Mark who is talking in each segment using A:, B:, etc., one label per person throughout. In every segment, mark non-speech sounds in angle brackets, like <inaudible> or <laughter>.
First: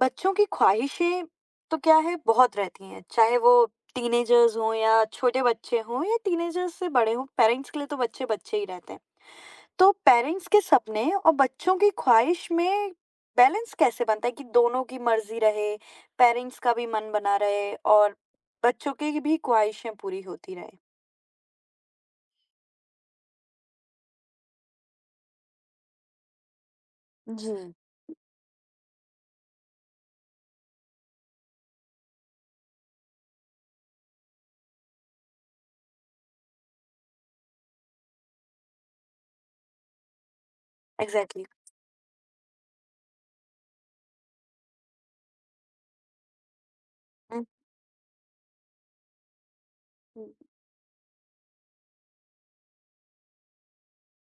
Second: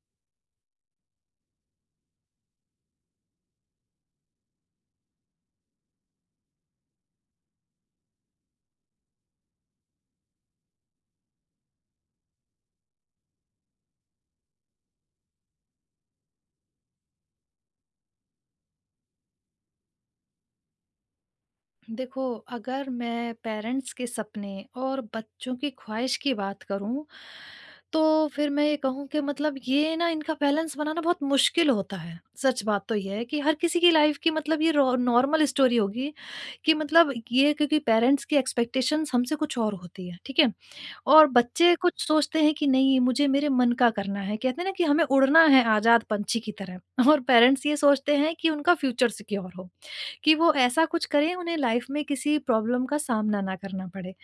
A: बच्चों की ख्वाहिशें तो क्या है, बहुत रहती हैं। चाहे वो टीनेजर्स हों या छोटे बच्चे हों या टीनेजर्स से बड़े हों, पेरेंट्स के लिए तो बच्चे बच्चे ही रहते हैं। तो पेरेंट्स के सपने और बच्चों की ख्वाहिश में बैलेंस कैसे बनता है कि दोनों की मर्जी रहे, पेरेंट्स का भी मन बना रहे और बच्चों की भी ख्वाहिशें पूरी होती रहे?
B: देखो अगर मैं पेरेंट्स के सपने और बच्चों की ख्वाहिश की बात करूं
A: जी।
B: तो फिर मैं ये कहूं कि मतलब ये ना इनका बैलेंस बनाना बहुत मुश्किल होता है। सच बात तो ये है कि हर किसी की लाइफ की मतलब ये नॉर्मल स्टोरी होगी कि मतलब ये क्योंकि पेरेंट्स की एक्सपेक्टेशंस हमसे कुछ और होती है, ठीक है। और
A: एग्जैक्टली। Exactly।
B: बच्चे कुछ सोचते हैं कि नहीं मुझे मेरे मन का करना है, कहते हैं ना कि हमें उड़ना है आजाद पंछी की तरह। और पेरेंट्स ये सोचते हैं कि उनका फ्यूचर सिक्योर हो, कि वो ऐसा कुछ करें उन्हें लाइफ में किसी प्रॉब्लम का सामना ना करना पड़े।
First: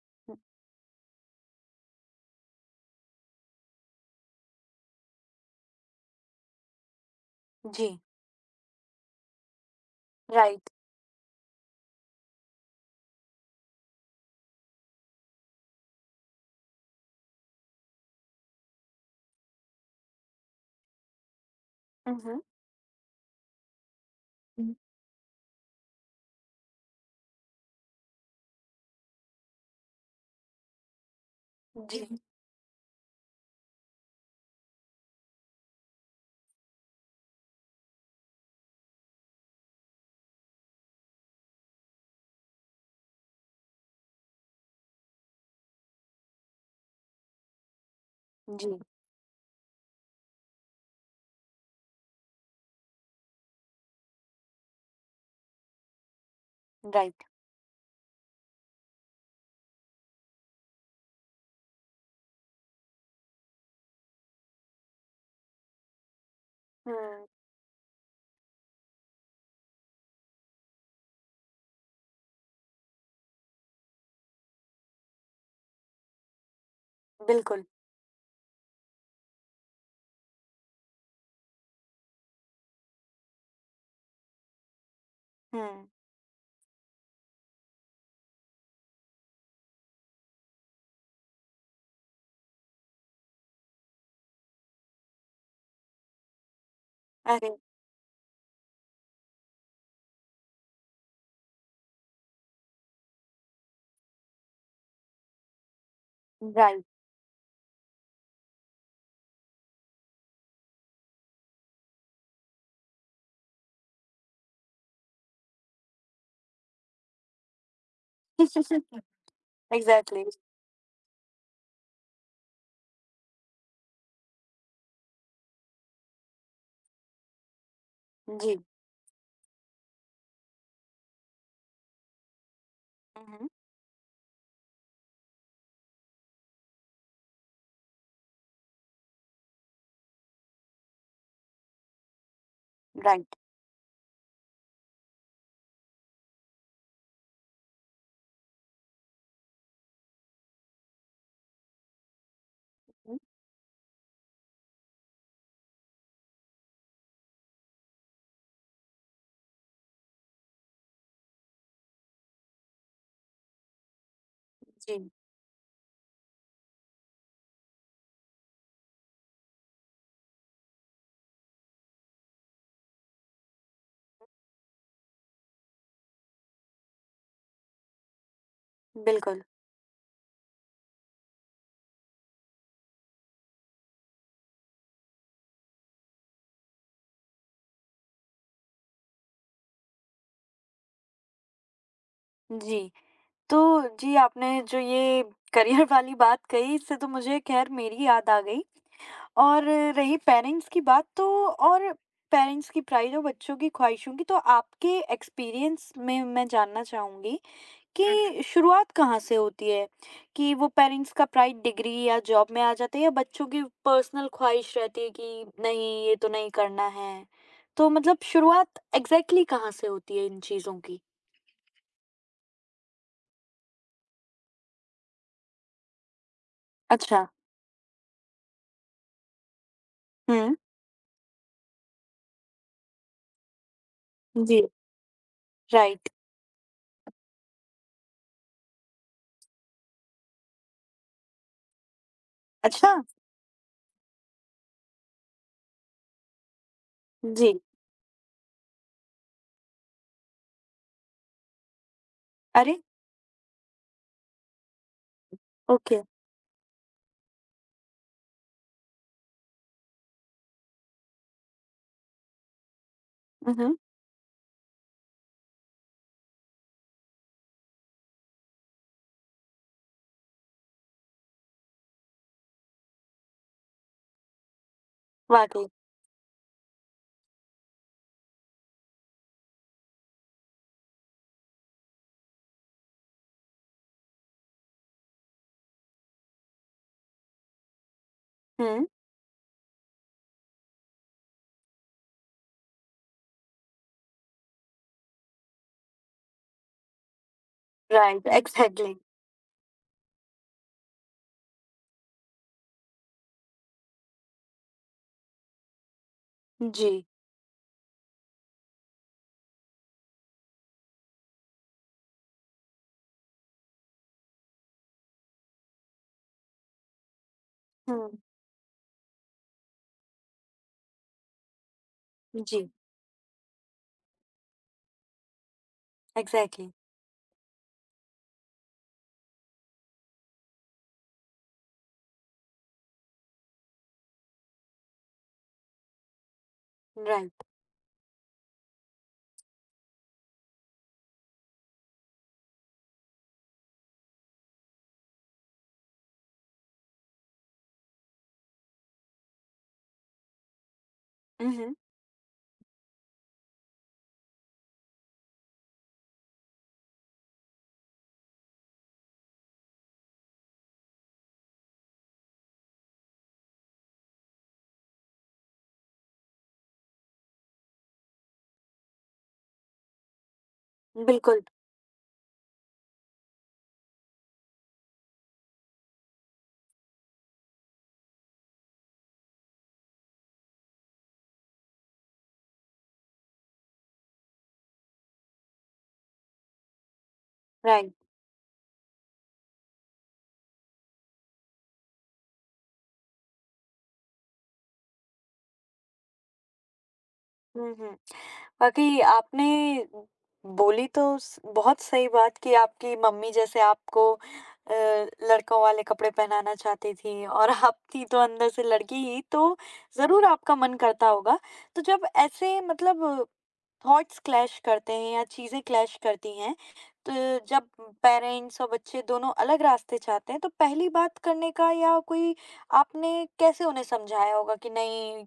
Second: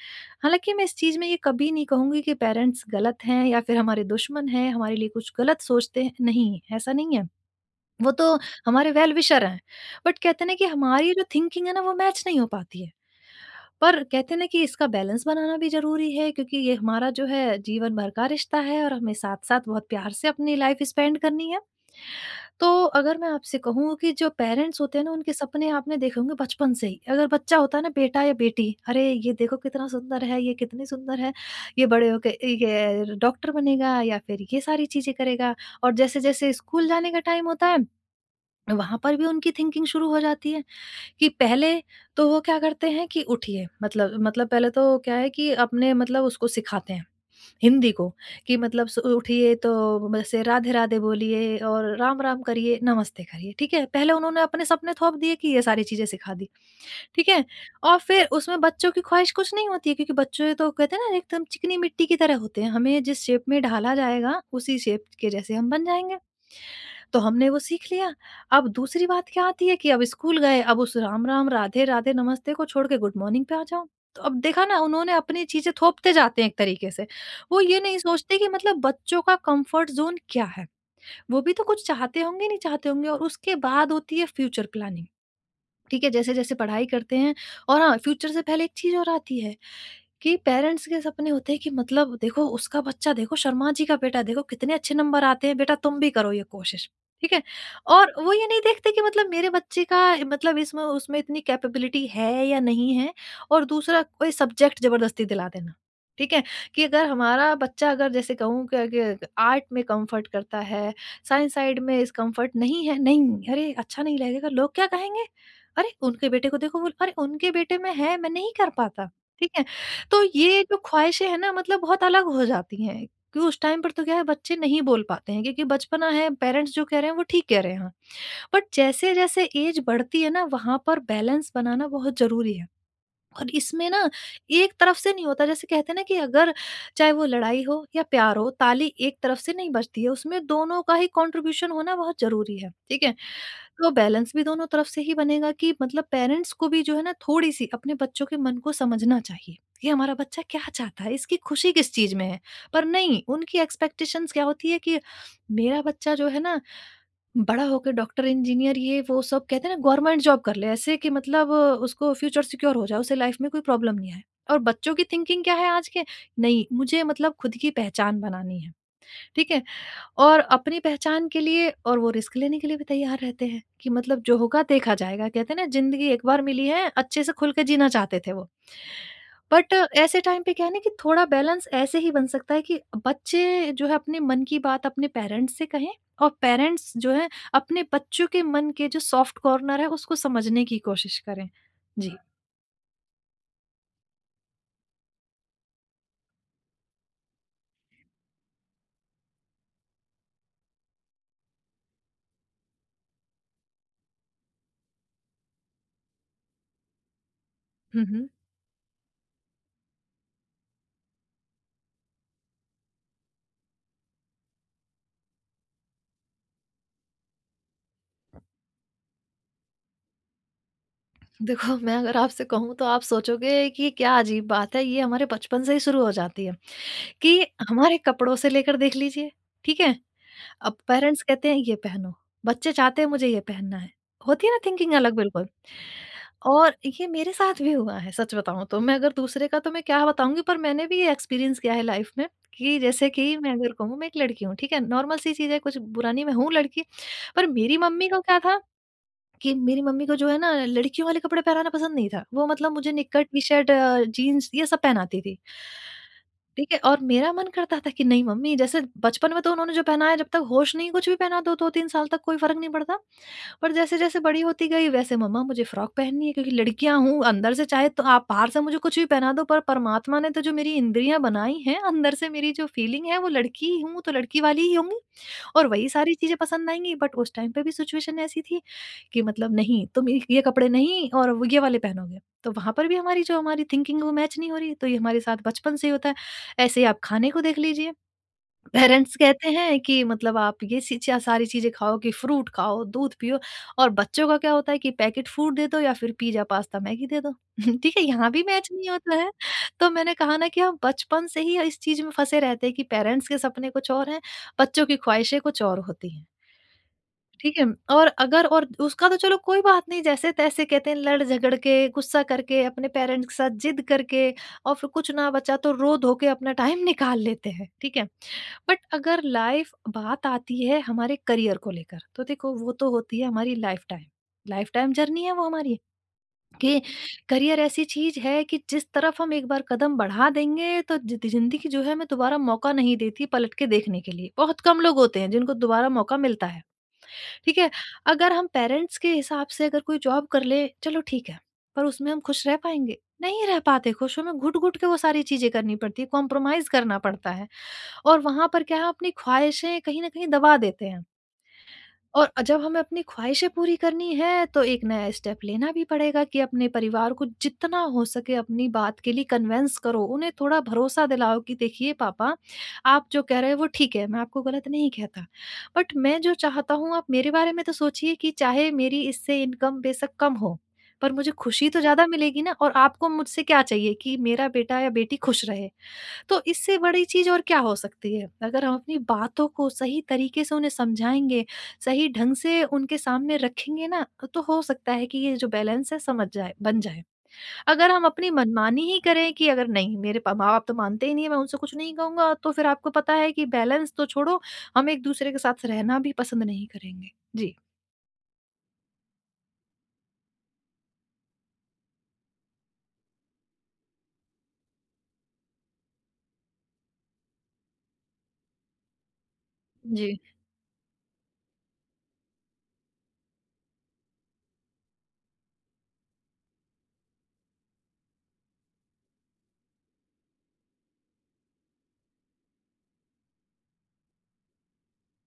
B: हालाँकि मैं इस चीज़ में ये कभी नहीं कहूँगी कि पेरेंट्स गलत हैं या फिर हमारे दुश्मन हैं, हमारे लिए कुछ गलत सोचते हैं, नहीं, ऐसा नहीं है।
A: जी।
B: वो तो हमारे वेल विशर हैं। बट कहते हैं ना कि
A: राइट।
B: हमारी जो थिंकिंग है ना वो मैच नहीं हो पाती है। पर कहते हैं ना कि इसका बैलेंस बनाना भी ज़रूरी है, क्योंकि ये हमारा जो है जीवन भर का रिश्ता है और हमें साथ-साथ बहुत प्यार से अपनी लाइफ स्पेंड करनी है।
A: हम्म,
B: तो अगर मैं आपसे कहूँ कि जो
A: हम्म।
B: पेरेंट्स होते हैं ना उनके सपने आपने देखे होंगे बचपन से ही। अगर बच्चा होता है ना बेटा या बेटी, अरे ये देखो कितना सुंदर है, ये कितनी सुंदर है, ये
A: जी,
B: बड़े होके ये डॉक्टर बनेगा या फिर ये सारी चीज़ें करेगा। और जैसे-जैसे स्कूल जाने का टाइम होता है, वहाँ पर भी उनकी थिंकिंग शुरू हो जाती है। कि पहले तो वो क्या करते हैं कि उठिए, मतलब पहले तो क्या है कि अपने मतलब उसको सिखाते हैं हिंदी को, कि
A: जी।
B: मतलब उठिए तो जैसे राधे राधे बोलिए और राम राम करिए नमस्ते करिए। ठीक है, पहले उन्होंने अपने सपने थोप दिए कि ये सारी चीजें सिखा दी,
A: राइट।
B: ठीक है? और फिर उसमें बच्चों की ख़्वाहिश कुछ नहीं होती है, क्योंकि बच्चे तो कहते हैं ना एकदम चिकनी मिट्टी की तरह होते हैं। हमें जिस शेप में ढाला जाएगा, उसी शेप के जैसे हम बन जाएँगे। तो
A: हम्म।
B: हमने वो सीख लिया। अब दूसरी बात क्या आती है कि अब स्कूल गए, अब उस राम-राम, राधे-राधे, नमस्ते को छोड़ के गुड मॉर्निंग पे आ जाओ। तो अब देखा ना, उन्होंने अपनी चीज़ें थोपते जाते हैं एक तरीके से। वो
A: बिल्कुल।
B: ये नहीं सोचते कि मतलब बच्चों का कम्फ़र्ट ज़ोन क्या है? वो भी तो कुछ चाहते होंगे, नहीं चाहते होंगे। और उसके बाद होती है फ्यूचर प्लानिंग।
A: हम्म।
B: ठीक है, जैसे-जैसे पढ़ाई करते हैं, और हाँ, फ्यूचर से पहले एक चीज़ और आती है कि पेरेंट्स के सपने होते हैं कि मतलब देखो उसका बच्चा, देखो शर्मा जी का बेटा देखो कितने अच्छे नंबर आते हैं, बेटा तुम भी करो ये कोशिश, ठीक है।
A: अरे।
B: और वो ये नहीं देखते कि मतलब मेरे बच्चे का, मतलब इसमें उसमें इतनी कैपेबिलिटी है या नहीं है। और दूसरा कोई सब्जेक्ट जबरदस्ती दिला देना, ठीक है, कि
A: राइट।
B: अगर हमारा बच्चा अगर जैसे कहूँ कि आर्ट में कंफर्ट करता है, साइंस साइड में इस कंफर्ट नहीं है, नहीं अरे अच्छा नहीं लगेगा लोग क्या कहेंगे, अरे उनके बेटे को देखो अरे उनके बेटे में है, मैं नहीं
A: <laughs>
B: कर पाता, ठीक है। तो
A: एग्ज़ैक्टली।
B: ये जो ख्वाहिशें हैं ना मतलब बहुत अलग हो जाती हैं कि उस टाइम पर तो क्या है बच्चे नहीं बोल पाते हैं क्योंकि बचपना है, पेरेंट्स जो कह रहे हैं वो ठीक कह रहे हैं, हाँ।
A: जी।
B: बट जैसे जैसे एज बढ़ती है ना वहां पर बैलेंस बनाना बहुत जरूरी है।
A: हुँ, हुँ।
B: और इसमें ना एक तरफ से नहीं होता, जैसे कहते हैं ना कि अगर चाहे वो लड़ाई हो या प्यार हो, ताली एक तरफ से नहीं बजती है, उसमें दोनों का ही कंट्रीब्यूशन होना बहुत जरूरी है, ठीक है।
A: राइट।
B: तो बैलेंस भी दोनों तरफ से ही बनेगा, कि मतलब पेरेंट्स को भी जो है ना थोड़ी सी अपने बच्चों के मन को समझना चाहिए कि हमारा बच्चा क्या चाहता है, इसकी खुशी किस चीज में है। पर
A: हुँ,
B: नहीं, उनकी एक्सपेक्टेशंस क्या होती है कि मेरा बच्चा जो है ना बड़ा होके डॉक्टर, इंजीनियर, ये वो सब कहते हैं ना गवर्नमेंट जॉब कर ले ऐसे कि मतलब उसको फ्यूचर सिक्योर हो जाए, उसे लाइफ में कोई प्रॉब्लम नहीं आए। और बच्चों की
A: जी,
B: थिंकिंग क्या है आज के? नहीं, मुझे मतलब खुद की पहचान बनानी है, ठीक है? और अपनी पहचान के लिए और वो रिस्क लेने के लिए भी तैयार रहते हैं कि मतलब जो होगा देखा जाएगा, कहते हैं ना जिंदगी एक बार मिली है अच्छे से खुल के जीना चाहते थे वो।
A: बिल्कुल।
B: बट ऐसे टाइम पे क्या है ना कि थोड़ा बैलेंस ऐसे ही बन सकता है कि बच्चे जो है अपने मन की बात अपने पेरेंट्स से कहें, और पेरेंट्स जो है अपने बच्चों के मन के जो सॉफ्ट कॉर्नर है उसको समझने की कोशिश करें। जी।
A: जी। तो जी, आपने जो ये करियर <laughs> वाली बात कही, इससे तो मुझे ख़ैर, मेरी याद आ गई। और रही पेरेंट्स की बात, तो और पेरेंट्स की प्राइड और बच्चों की ख़्वाहिशों की, तो आपके एक्सपीरियंस में मैं जानना चाहूँगी। हुँ।
B: हम्म हम्म।
A: कि शुरुआत कहाँ से होती है? कि वो पेरेंट्स का प्राइड डिग्री या जॉब में आ जाता है, या बच्चों की पर्सनल ख़्वाहिश रहती है कि नहीं, ये तो नहीं करना है। तो मतलब शुरुआत एग्ज़ैक्टली कहाँ से होती है इन चीज़ों की?
B: देखो, मैं अगर आपसे कहूँ तो आप सोचोगे कि क्या अजीब बात है, ये हमारे बचपन से ही शुरू हो जाती है
A: अच्छा।
B: कि हमारे कपड़ों से लेकर देख लीजिए, ठीक है?
A: हुँ।
B: अब पेरेंट्स कहते हैं ये पहनो, बच्चे चाहते हैं मुझे ये पहनना है, होती है ना
A: जी।
B: थिंकिंग अलग बिल्कुल।
A: राइट।
B: और ये मेरे साथ भी हुआ है, सच बताऊँ तो, मैं अगर दूसरे का तो मैं क्या बताऊँगी, पर मैंने भी ये एक्सपीरियंस किया है लाइफ में। कि
A: अच्छा!
B: जैसे कि मैं अगर कहूँ मैं एक लड़की हूँ, ठीक है? नॉर्मल सी चीज़ है, कुछ बुरा नहीं, मैं हूँ लड़की, पर
A: जी।
B: मेरी मम्मी को क्या था कि मेरी मम्मी को जो है ना लड़कियों वाले कपड़े पहनाना पसंद नहीं था। वो मतलब
A: अरे!
B: मुझे निक्कर, टी-शर्ट, जीन्स ये सब पहनाती थी।
A: ओके।
B: ठीक है, और मेरा मन करता था कि नहीं मम्मी, जैसे बचपन में तो उन्होंने जो पहनाया, जब तक होश नहीं कुछ भी पहना दो, 2-3 साल तक कोई फ़र्क नहीं पड़ता।
A: हुँ,
B: पर
A: हुँ।
B: जैसे-जैसे बड़ी होती गई वैसे मम्मा मुझे फ्रॉक पहननी है, क्योंकि लड़कियाँ हूँ अंदर से, चाहे तो आप बाहर से मुझे कुछ भी पहना दो, पर परमात्मा ने तो जो मेरी इंद्रियाँ बनाई हैं, अंदर से मेरी जो फीलिंग है वो लड़की हूँ तो लड़की वाली ही होंगी।
A: वाक़ई।
B: और वही सारी चीज़ें पसंद आएँगी। बट उस टाइम पे भी सिचुएशन ऐसी थी कि मतलब नहीं तुम ये कपड़े नहीं और वो ये वाले पहनोगे। तो वहाँ पर भी हमारी जो हमारी थिंकिंग वो मैच नहीं हो रही, तो ये हमारे साथ बचपन से ही होता है। ऐसे ही आप खाने को देख लीजिए।
A: हुँ।
B: पेरेंट्स कहते हैं कि मतलब आप ये सी चा सारी चीज़ें खाओ, कि फ्रूट खाओ, दूध पियो, और बच्चों का क्या होता है कि पैकेट फूड दे दो या फिर पिज़्ज़ा, पास्ता, मैगी दे दो। <laughs> ठीक है,
A: राइट,
B: यहाँ भी मैच नहीं
A: एग्ज़ैक्टली।
B: होता है। तो मैंने कहा ना कि हम बचपन से ही इस चीज़ में फँसे रहते हैं कि पेरेंट्स के सपने कुछ और हैं, बच्चों की ख्वाहिशें कुछ और होती हैं।
A: जी।
B: ठीक है, और अगर, और उसका तो चलो कोई बात नहीं, जैसे-तैसे कहते हैं लड़ झगड़ के, गुस्सा करके, अपने पेरेंट्स के साथ ज़िद करके, और फिर कुछ ना बचा तो रो-धो के अपना टाइम निकाल लेते हैं, ठीक है।
A: हुँ।
B: बट अगर लाइफ़ बात आती है हमारे करियर को लेकर, तो देखो
A: जी।
B: वो तो होती है हमारी लाइफ़ टाइम जर्नी है वो हमारी,
A: एग्ज़ैक्टली,
B: कि करियर ऐसी चीज़ है कि जिस तरफ हम एक बार कदम बढ़ा देंगे तो ज़िद ज़िंदगी जो है हमें दोबारा मौका नहीं देती पलट के देखने के लिए। बहुत कम लोग होते हैं जिनको दोबारा मौका मिलता है।
A: राइट।
B: ठीक है? अगर हम पेरेंट्स के हिसाब से अगर कोई जॉब कर ले, चलो ठीक है, पर उसमें हम खुश रह पाएँगे? नहीं रह पाते खुश, हमें घुट-घुट के वो सारी चीज़ें करनी पड़ती है, कॉम्प्रोमाइज़ करना पड़ता है, और वहाँ पर क्या है अपनी ख्वाहिशें कहीं न कहीं दबा देते हैं।
A: हुँ, हुँ।
B: और जब हमें अपनी ख्वाहिशें पूरी करनी है तो एक नया स्टेप लेना भी पड़ेगा कि अपने परिवार को जितना हो सके अपनी बात के लिए कन्विंस करो, उन्हें थोड़ा भरोसा दिलाओ कि देखिए पापा, आप जो कह रहे हो वो ठीक है, मैं आपको गलत नहीं कहता। बट मैं जो चाहता हूँ आप मेरे बारे में तो सोचिए कि चाहे मेरी इससे इनकम बेशक कम हो, पर मुझे
A: बिल्कुल,
B: खुशी तो ज़्यादा मिलेगी ना, और आपको मुझसे क्या चाहिए कि मेरा बेटा या बेटी खुश रहे। तो इससे बड़ी चीज़ और क्या हो सकती है? अगर हम अपनी बातों को सही तरीके से उन्हें समझाएँगे, सही ढंग से उनके सामने रखेंगे ना, तो हो सकता है कि ये जो बैलेंस है समझ जाए, बन जाए। अगर
A: राइट।
B: हम अपनी मनमानी ही करें कि अगर नहीं मेरे प माँ-बाप तो मानते ही नहीं है, मैं उनसे कुछ नहीं कहूँगा, तो फिर आपको पता है कि बैलेंस तो छोड़ो, हम एक-दूसरे के साथ रहना भी पसंद नहीं करेंगे। जी।
A: हुँ, हुँ। वाक़ई आपने बोली तो स बहुत सही बात कि आपकी मम्मी जैसे आपको लड़कों वाले कपड़े पहनाना चाहती थी, और <laughs> आप थी तो अंदर से लड़की ही, तो
B: जी।
A: ज़रूर आपका मन करता होगा। तो जब ऐसे मतलब थॉट्स क्लैश करते हैं या चीज़ें क्लैश करती हैं, तो जब पेरेंट्स और बच्चे दोनों अलग रास्ते चाहते हैं, तो पहली बात करने का या कोई आपने कैसे उन्हें समझाया होगा कि नहीं,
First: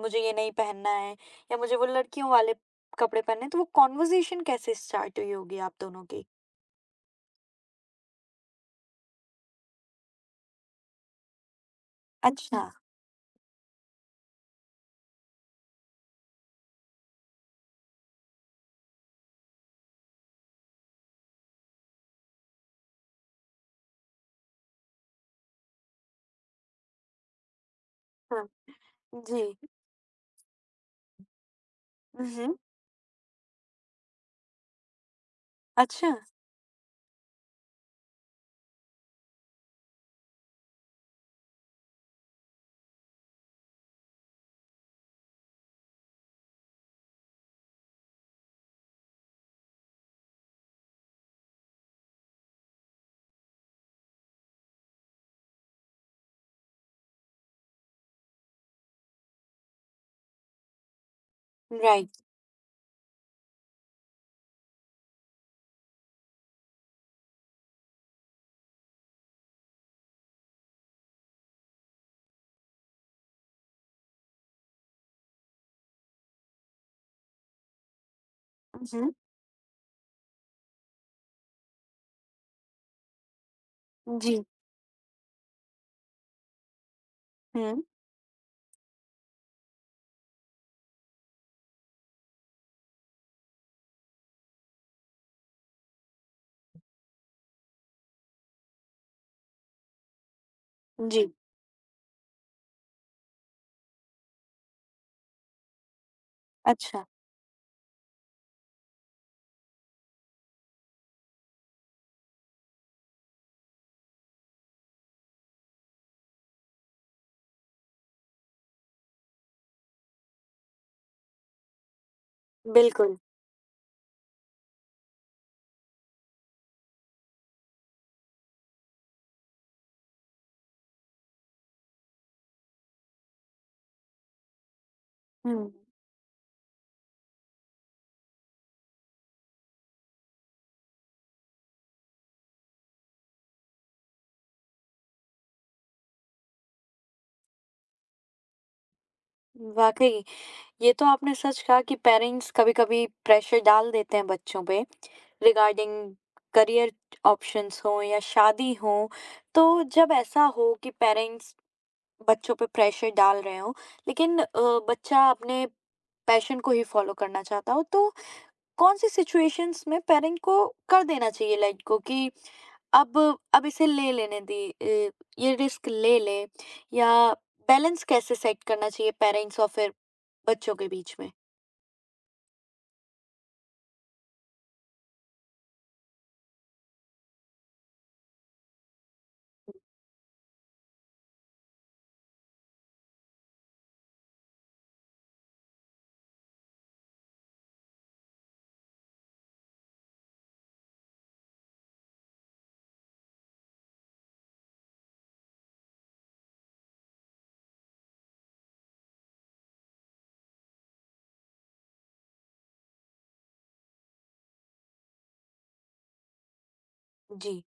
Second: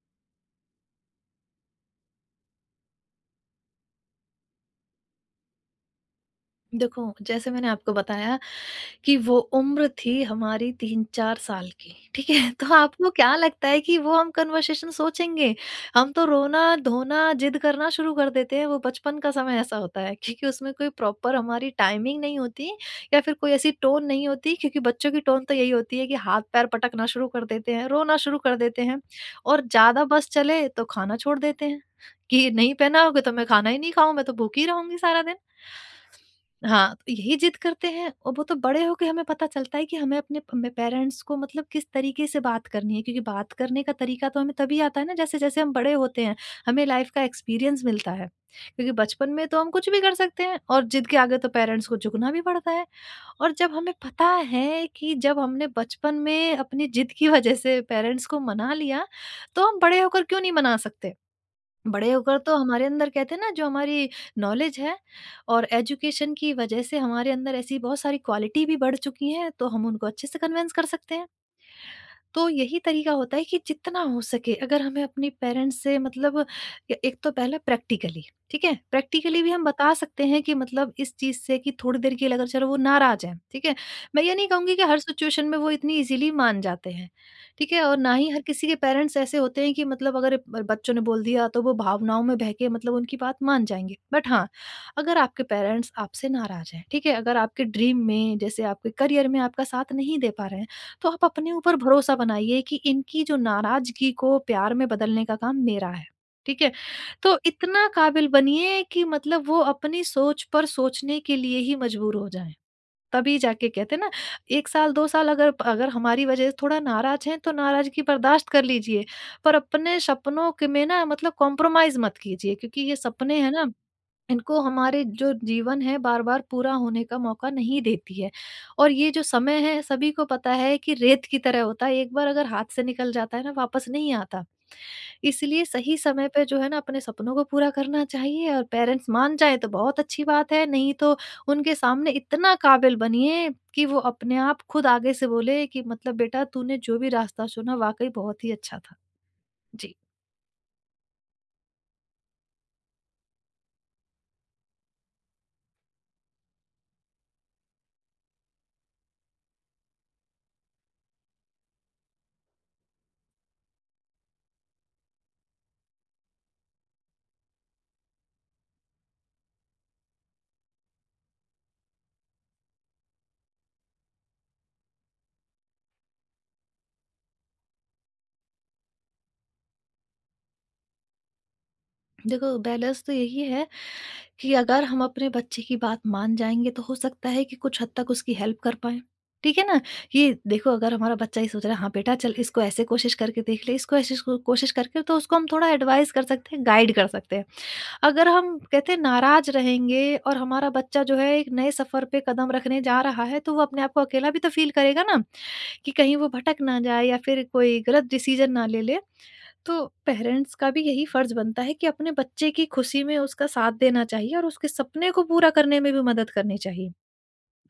A: मुझे ये नहीं पहनना है, या मुझे वो लड़कियों वाले कपड़े पहनने हैं, तो वो कॉन्वर्सेशन कैसे स्टार्ट हुई होगी आप दोनों की?
B: देखो, जैसे मैंने आपको बताया कि वो उम्र थी हमारी 3-4 साल की, ठीक है?
A: अच्छा।
B: तो आपको क्या लगता है कि वो हम कन्वर्सेशन सोचेंगे? हम तो रोना-धोना, ज़िद करना शुरू कर देते हैं, वो बचपन का समय ऐसा होता है क्योंकि उसमें कोई प्रॉपर हमारी टाइमिंग नहीं होती या फिर कोई ऐसी टोन नहीं होती क्योंकि बच्चों की टोन तो यही होती है कि हाथ-पैर पटकना शुरू कर देते हैं, रोना
A: अच्छा,
B: शुरू
A: हाँ,
B: कर देते हैं
A: जी।
B: और ज़्यादा बस चले तो खाना छोड़ देते हैं
A: उहुँ।
B: कि नहीं पहना होगा तो मैं खाना ही नहीं खाऊँ, मैं तो भूखी रहूँगी सारा दिन।
A: अच्छा,
B: हाँ, तो यही जिद करते हैं और वो तो बड़े होके हमें पता चलता है कि हमें अपने प में पेरेंट्स को मतलब किस तरीके से बात करनी है, क्योंकि बात करने का तरीका तो हमें तभी आता है ना जैसे-जैसे हम बड़े होते हैं, हमें लाइफ़ का एक्सपीरियंस मिलता है। क्योंकि बचपन में तो हम कुछ भी कर सकते हैं और जिद के आगे तो पेरेंट्स को झुकना भी पड़ता है और जब हमें पता है कि जब हमने बचपन में अपनी जिद की वजह से पेरेंट्स को मना लिया, तो हम बड़े होकर क्यों नहीं मना सकते?
A: राइट।
B: बड़े होकर तो हमारे अंदर कहते हैं ना जो हमारी नॉलेज है और एजुकेशन की वजह से हमारे अंदर ऐसी बहुत सारी क्वालिटी भी बढ़ चुकी हैं, तो हम उनको अच्छे से कन्विंस कर सकते हैं। तो यही तरीका होता है कि जितना हो सके अगर हमें अपने पेरेंट्स से मतलब एक तो पहला प्रैक्टिकली, ठीक है,
A: उहुँ,
B: प्रैक्टिकली भी हम बता सकते हैं कि मतलब इस चीज से, कि थोड़ी देर के लिए अगर चलो वो नाराज है, ठीक है। मैं ये
A: जी।
B: नहीं कहूंगी कि हर सिचुएशन में वो इतनी इजीली मान जाते हैं, ठीक
A: हुँ,
B: है, और ना ही हर किसी के पेरेंट्स ऐसे होते हैं कि मतलब अगर बच्चों ने बोल दिया तो वो भावनाओं में बहके मतलब उनकी बात मान जाएंगे। बट हाँ, अगर आपके पेरेंट्स आपसे नाराज हैं, ठीक है, अगर आपके ड्रीम में जैसे आपके करियर में आपका साथ नहीं दे पा रहे हैं, तो आप
A: जी,
B: अपने ऊपर भरोसा बनाइए कि इनकी जो नाराज़गी को प्यार में बदलने का काम मेरा है। ठीक है?
A: अच्छा,
B: तो इतना काबिल बनिए कि मतलब वो अपनी सोच पर सोचने के लिए ही मजबूर हो जाएँ। तभी जाके कहते हैं ना, 1 साल 2 साल अगर अगर हमारी वज़ह से थोड़ा नाराज़ हैं तो नाराज़गी बर्दाश्त कर लीजिए। पर अपने सपनों के में ना मतलब कॉम्प्रोमाइज़ मत कीजिए, क्योंकि ये
A: बिल्कुल।
B: सपने हैं ना, इनको हमारे जो जीवन है बार-बार पूरा होने का मौका नहीं देती है। और ये जो समय है सभी को पता है कि रेत की तरह होता है, एक बार अगर हाथ से निकल जाता है ना वापस नहीं आता।
A: हुँ।
B: इसलिए सही समय पे जो है ना अपने सपनों को पूरा करना चाहिए, और पेरेंट्स मान जाएँ तो बहुत अच्छी बात है, नहीं तो उनके सामने इतना काबिल बनिए कि वो अपने आप खुद आगे से बोले कि मतलब बेटा तूने जो भी रास्ता चुना वाक़ई बहुत ही अच्छा था। जी।
A: वाक़ई ये तो आपने सच कहा कि पेरेंट्स कभी-कभी प्रेशर डाल देते हैं बच्चों पे, रिगार्डिंग करियर ऑप्शंस हों या शादी हो। तो जब ऐसा हो कि पेरेंट्स बच्चों पे प्रेशर डाल रहे हो, लेकिन बच्चा अपने पैशन को ही फॉलो करना चाहता हो, तो कौन-सी सिचुएशंस में पेरेंट को कर देना चाहिए लाइट को, कि अब अब इसे ले लेने दे, अ, ये रिस्क ले ले, या बैलेंस कैसे सेट करना चाहिए पेरेंट्स और फिर बच्चों के बीच में?
B: देखो, बैलेंस तो यही है कि अगर हम अपने बच्चे की बात मान जाएँगे तो हो सकता है कि कुछ हद तक उसकी हेल्प कर पाएँ। ठीक है ना? ये देखो, अगर हमारा बच्चा ये सोच रहा है, हाँ बेटा चल इसको ऐसे कोशिश करके देख ले, इसको ऐसे को कोशिश करके, तो उसको हम थोड़ा एडवाइस कर सकते हैं, गाइड कर सकते हैं। अगर हम कहते हैं नाराज़ रहेंगे और हमारा बच्चा जो है एक नए सफ़र पे कदम रखने जा रहा है, तो वो अपने आप को अकेला भी तो फ़ील करेगा ना, कि कहीं वो भटक ना जाए या फिर कोई गलत डिसीज़न ना ले ले। तो पेरेंट्स का भी यही फर्ज बनता है कि अपने बच्चे की खुशी में उसका साथ देना चाहिए और उसके सपने को पूरा करने में भी मदद करनी चाहिए।
A: जी।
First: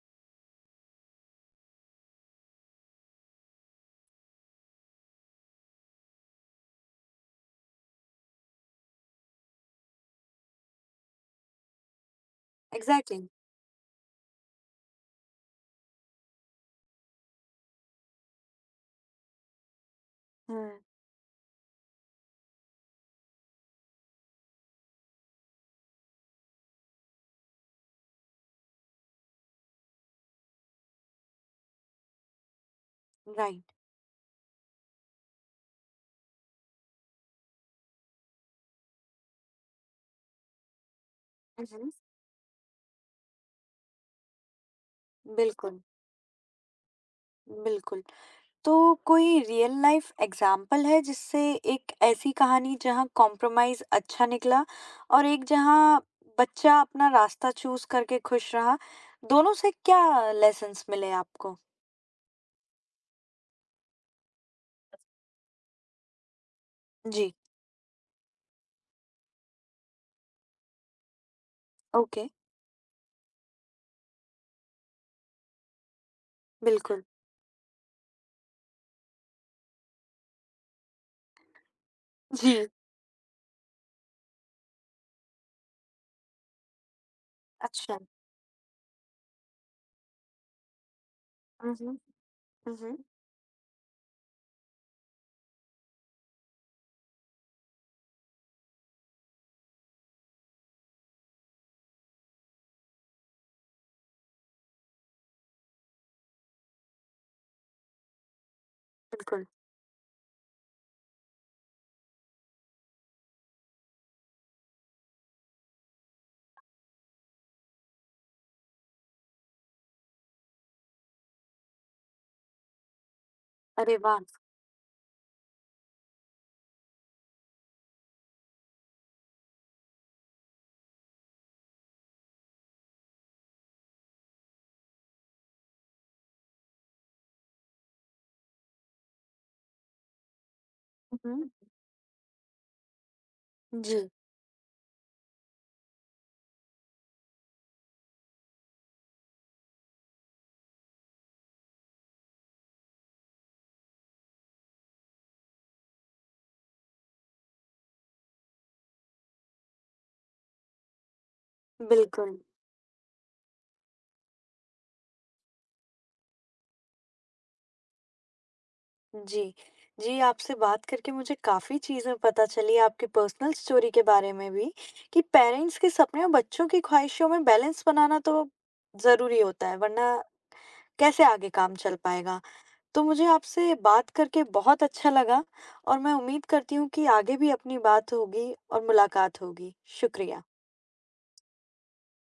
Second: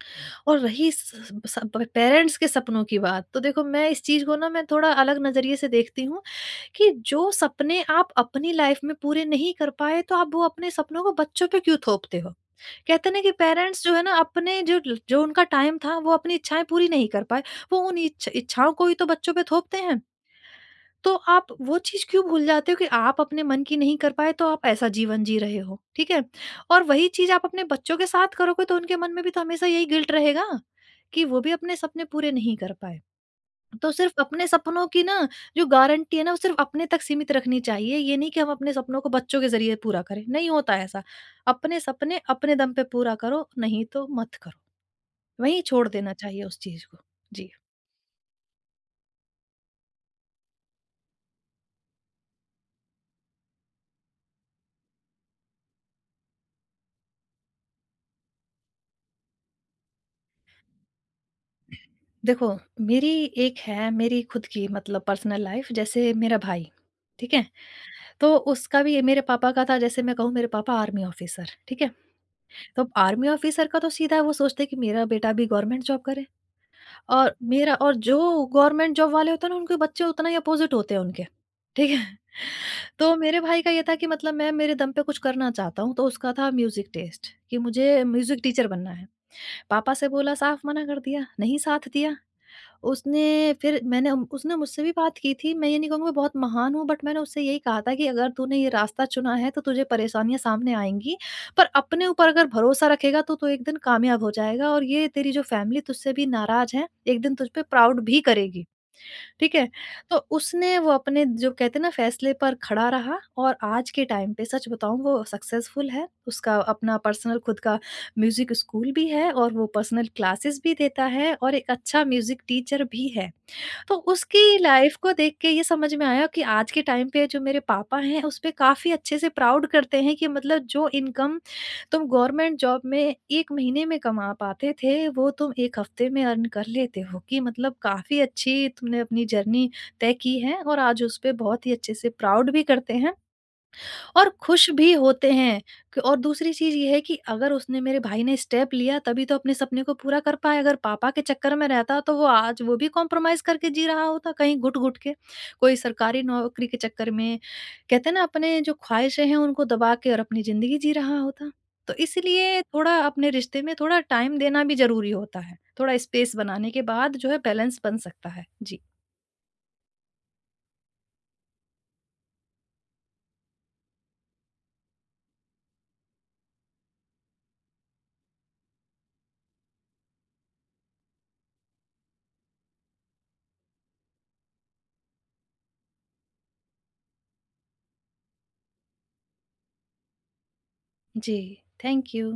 B: और रही स स पेरेंट्स के सपनों की बात, तो देखो मैं इस चीज़ को ना मैं थोड़ा अलग नज़रिए से देखती हूँ कि जो सपने आप अपनी लाइफ़ में पूरे नहीं कर पाए, तो आप वो अपने सपनों को बच्चों पे क्यों थोपते हो? कहते हैं ना
A: एग्ज़ैक्टली।
B: कि पेरेंट्स जो है ना अपने जो उनका टाइम था, वो अपनी इच्छाएँ पूरी नहीं कर पाए, वो उन इच्छाओं को ही तो बच्चों पे थोपते हैं।
A: हुँ,
B: तो आप वो चीज़ क्यों भूल जाते हो कि आप अपने मन की नहीं कर पाए, तो आप ऐसा जीवन जी रहे हो, ठीक है? और वही चीज़ आप अपने बच्चों के साथ करोगे, तो उनके मन में भी तो हमेशा यही गिल्ट रहेगा कि वो भी अपने सपने पूरे नहीं कर पाए।
A: राइट।
B: तो सिर्फ़ अपने सपनों की ना जो गारंटी है ना, वो सिर्फ़ अपने तक सीमित रखनी चाहिए। ये नहीं कि हम अपने सपनों को बच्चों के ज़रिए पूरा करें, नहीं होता है ऐसा।
A: हुँ,
B: अपने
A: हुँ।
B: सपने अपने दम पे पूरा करो, नहीं तो मत करो। वहीं
A: बिल्कुल,
B: छोड़ देना चाहिए उस चीज़ को। जी।
A: बिल्कुल। तो कोई रियल लाइफ एग्जाम्पल है जिससे, एक ऐसी कहानी जहाँ कॉम्प्रोमाइज अच्छा निकला और एक जहाँ बच्चा अपना रास्ता चूज करके खुश रहा, दोनों से क्या लेसन्स मिले आपको?
B: देखो, मेरी एक है मेरी खुद की मतलब पर्सनल लाइफ़, जैसे मेरा भाई,
A: जी,
B: ठीक है? तो उसका भी मेरे पापा का था, जैसे मैं कहूँ मेरे पापा आर्मी ऑफ़िसर, ठीक है?
A: ओके,
B: तो आर्मी ऑफ़िसर का तो सीधा वो सोचते हैं कि मेरा बेटा भी गवर्नमेंट जॉब करे,
A: बिल्कुल।
B: और मेरा और जो गवर्नमेंट जॉब वाले होते हैं ना उनके बच्चे उतना ही अपोज़िट होते हैं उनके, ठीक है?
A: जी,
B: <laughs> तो मेरे भाई का ये था कि मतलब मैं मेरे दम पे कुछ करना चाहता हूँ, तो उसका था म्यूज़िक टेस्ट कि
A: अच्छा।
B: मुझे म्यूज़िक टीचर बनना है। पापा से बोला, साफ़ मना कर दिया, नहीं
A: हुँ,
B: साथ
A: हुँ।
B: दिया।
A: हुँ, हुँ,
B: उसने फिर मैंने उसने मुझसे भी बात की थी, मैं ये नहीं कहूँगी मैं बहुत महान हूँ, बट मैंने उससे यही कहा था कि अगर तूने ये रास्ता चुना है तो तुझे परेशानियाँ सामने आएँगी, पर अपने ऊपर अगर भरोसा रखेगा तो तू एक दिन कामयाब हो जाएगा, और ये तेरी जो फैमिली तुझसे भी नाराज़ है, एक दिन तुझ पे प्राउड भी करेगी।
A: बिल्कुल।
B: ठीक है? तो उसने वो अपने जो कहते हैं ना फैसले पर खड़ा रहा, और आज के टाइम पे सच बताऊँ, वो सक्सेसफुल है। उसका अपना पर्सनल खुद का म्यूज़िक स्कूल भी है और वो पर्सनल क्लासेस भी देता है और एक अच्छा म्यूज़िक टीचर भी है। तो
A: अरे वाह! हुँ,
B: उसकी लाइफ को देख के ये समझ में आया कि आज के टाइम पे जो मेरे पापा हैं उस पे काफ़ी अच्छे से प्राउड करते हैं कि मतलब जो इनकम तुम गवर्नमेंट जॉब में 1 महीने में कमा पाते थे, वो तुम 1 हफ्ते में अर्न कर लेते हो, कि मतलब काफ़ी अच्छी तुमने अपनी जर्नी तय की है, और आज उस पे
A: हुँ।
B: बहुत ही अच्छे से प्राउड भी करते हैं।
A: जी,
B: और खुश भी होते हैं। क और दूसरी चीज़ ये है कि अगर उसने, मेरे भाई ने स्टेप लिया, तभी तो अपने सपने को पूरा कर पाया। अगर पापा के चक्कर में रहता तो वो आज वो भी कॉम्प्रोमाइज़ करके जी रहा होता कहीं घुट-घुट के। कोई सरकारी नौकरी के चक्कर में, कहते हैं ना अपने जो ख्वाहिशें हैं उनको दबा के और अपनी ज़िंदगी जी रहा होता। तो
A: बिल्कुल।
B: इसलिए थोड़ा अपने रिश्ते में थोड़ा टाइम देना भी ज़रूरी होता है। थोड़ा स्पेस बनाने के बाद जो है बैलेंस बन सकता है। जी।
A: जी, जी, आपसे बात करके मुझे काफ़ी चीज़ें पता चली, आपकी पर्सनल स्टोरी के बारे में भी, कि पेरेंट्स के सपने और बच्चों की ख्वाहिशों में बैलेंस बनाना तो ज़रूरी होता है, वरना कैसे आगे काम चल पाएगा। तो मुझे आपसे बात करके बहुत अच्छा लगा और मैं उम्मीद करती हूँ कि आगे भी अपनी बात होगी और मुलाकात होगी। शुक्रिया।
B: जी, थैंक यू।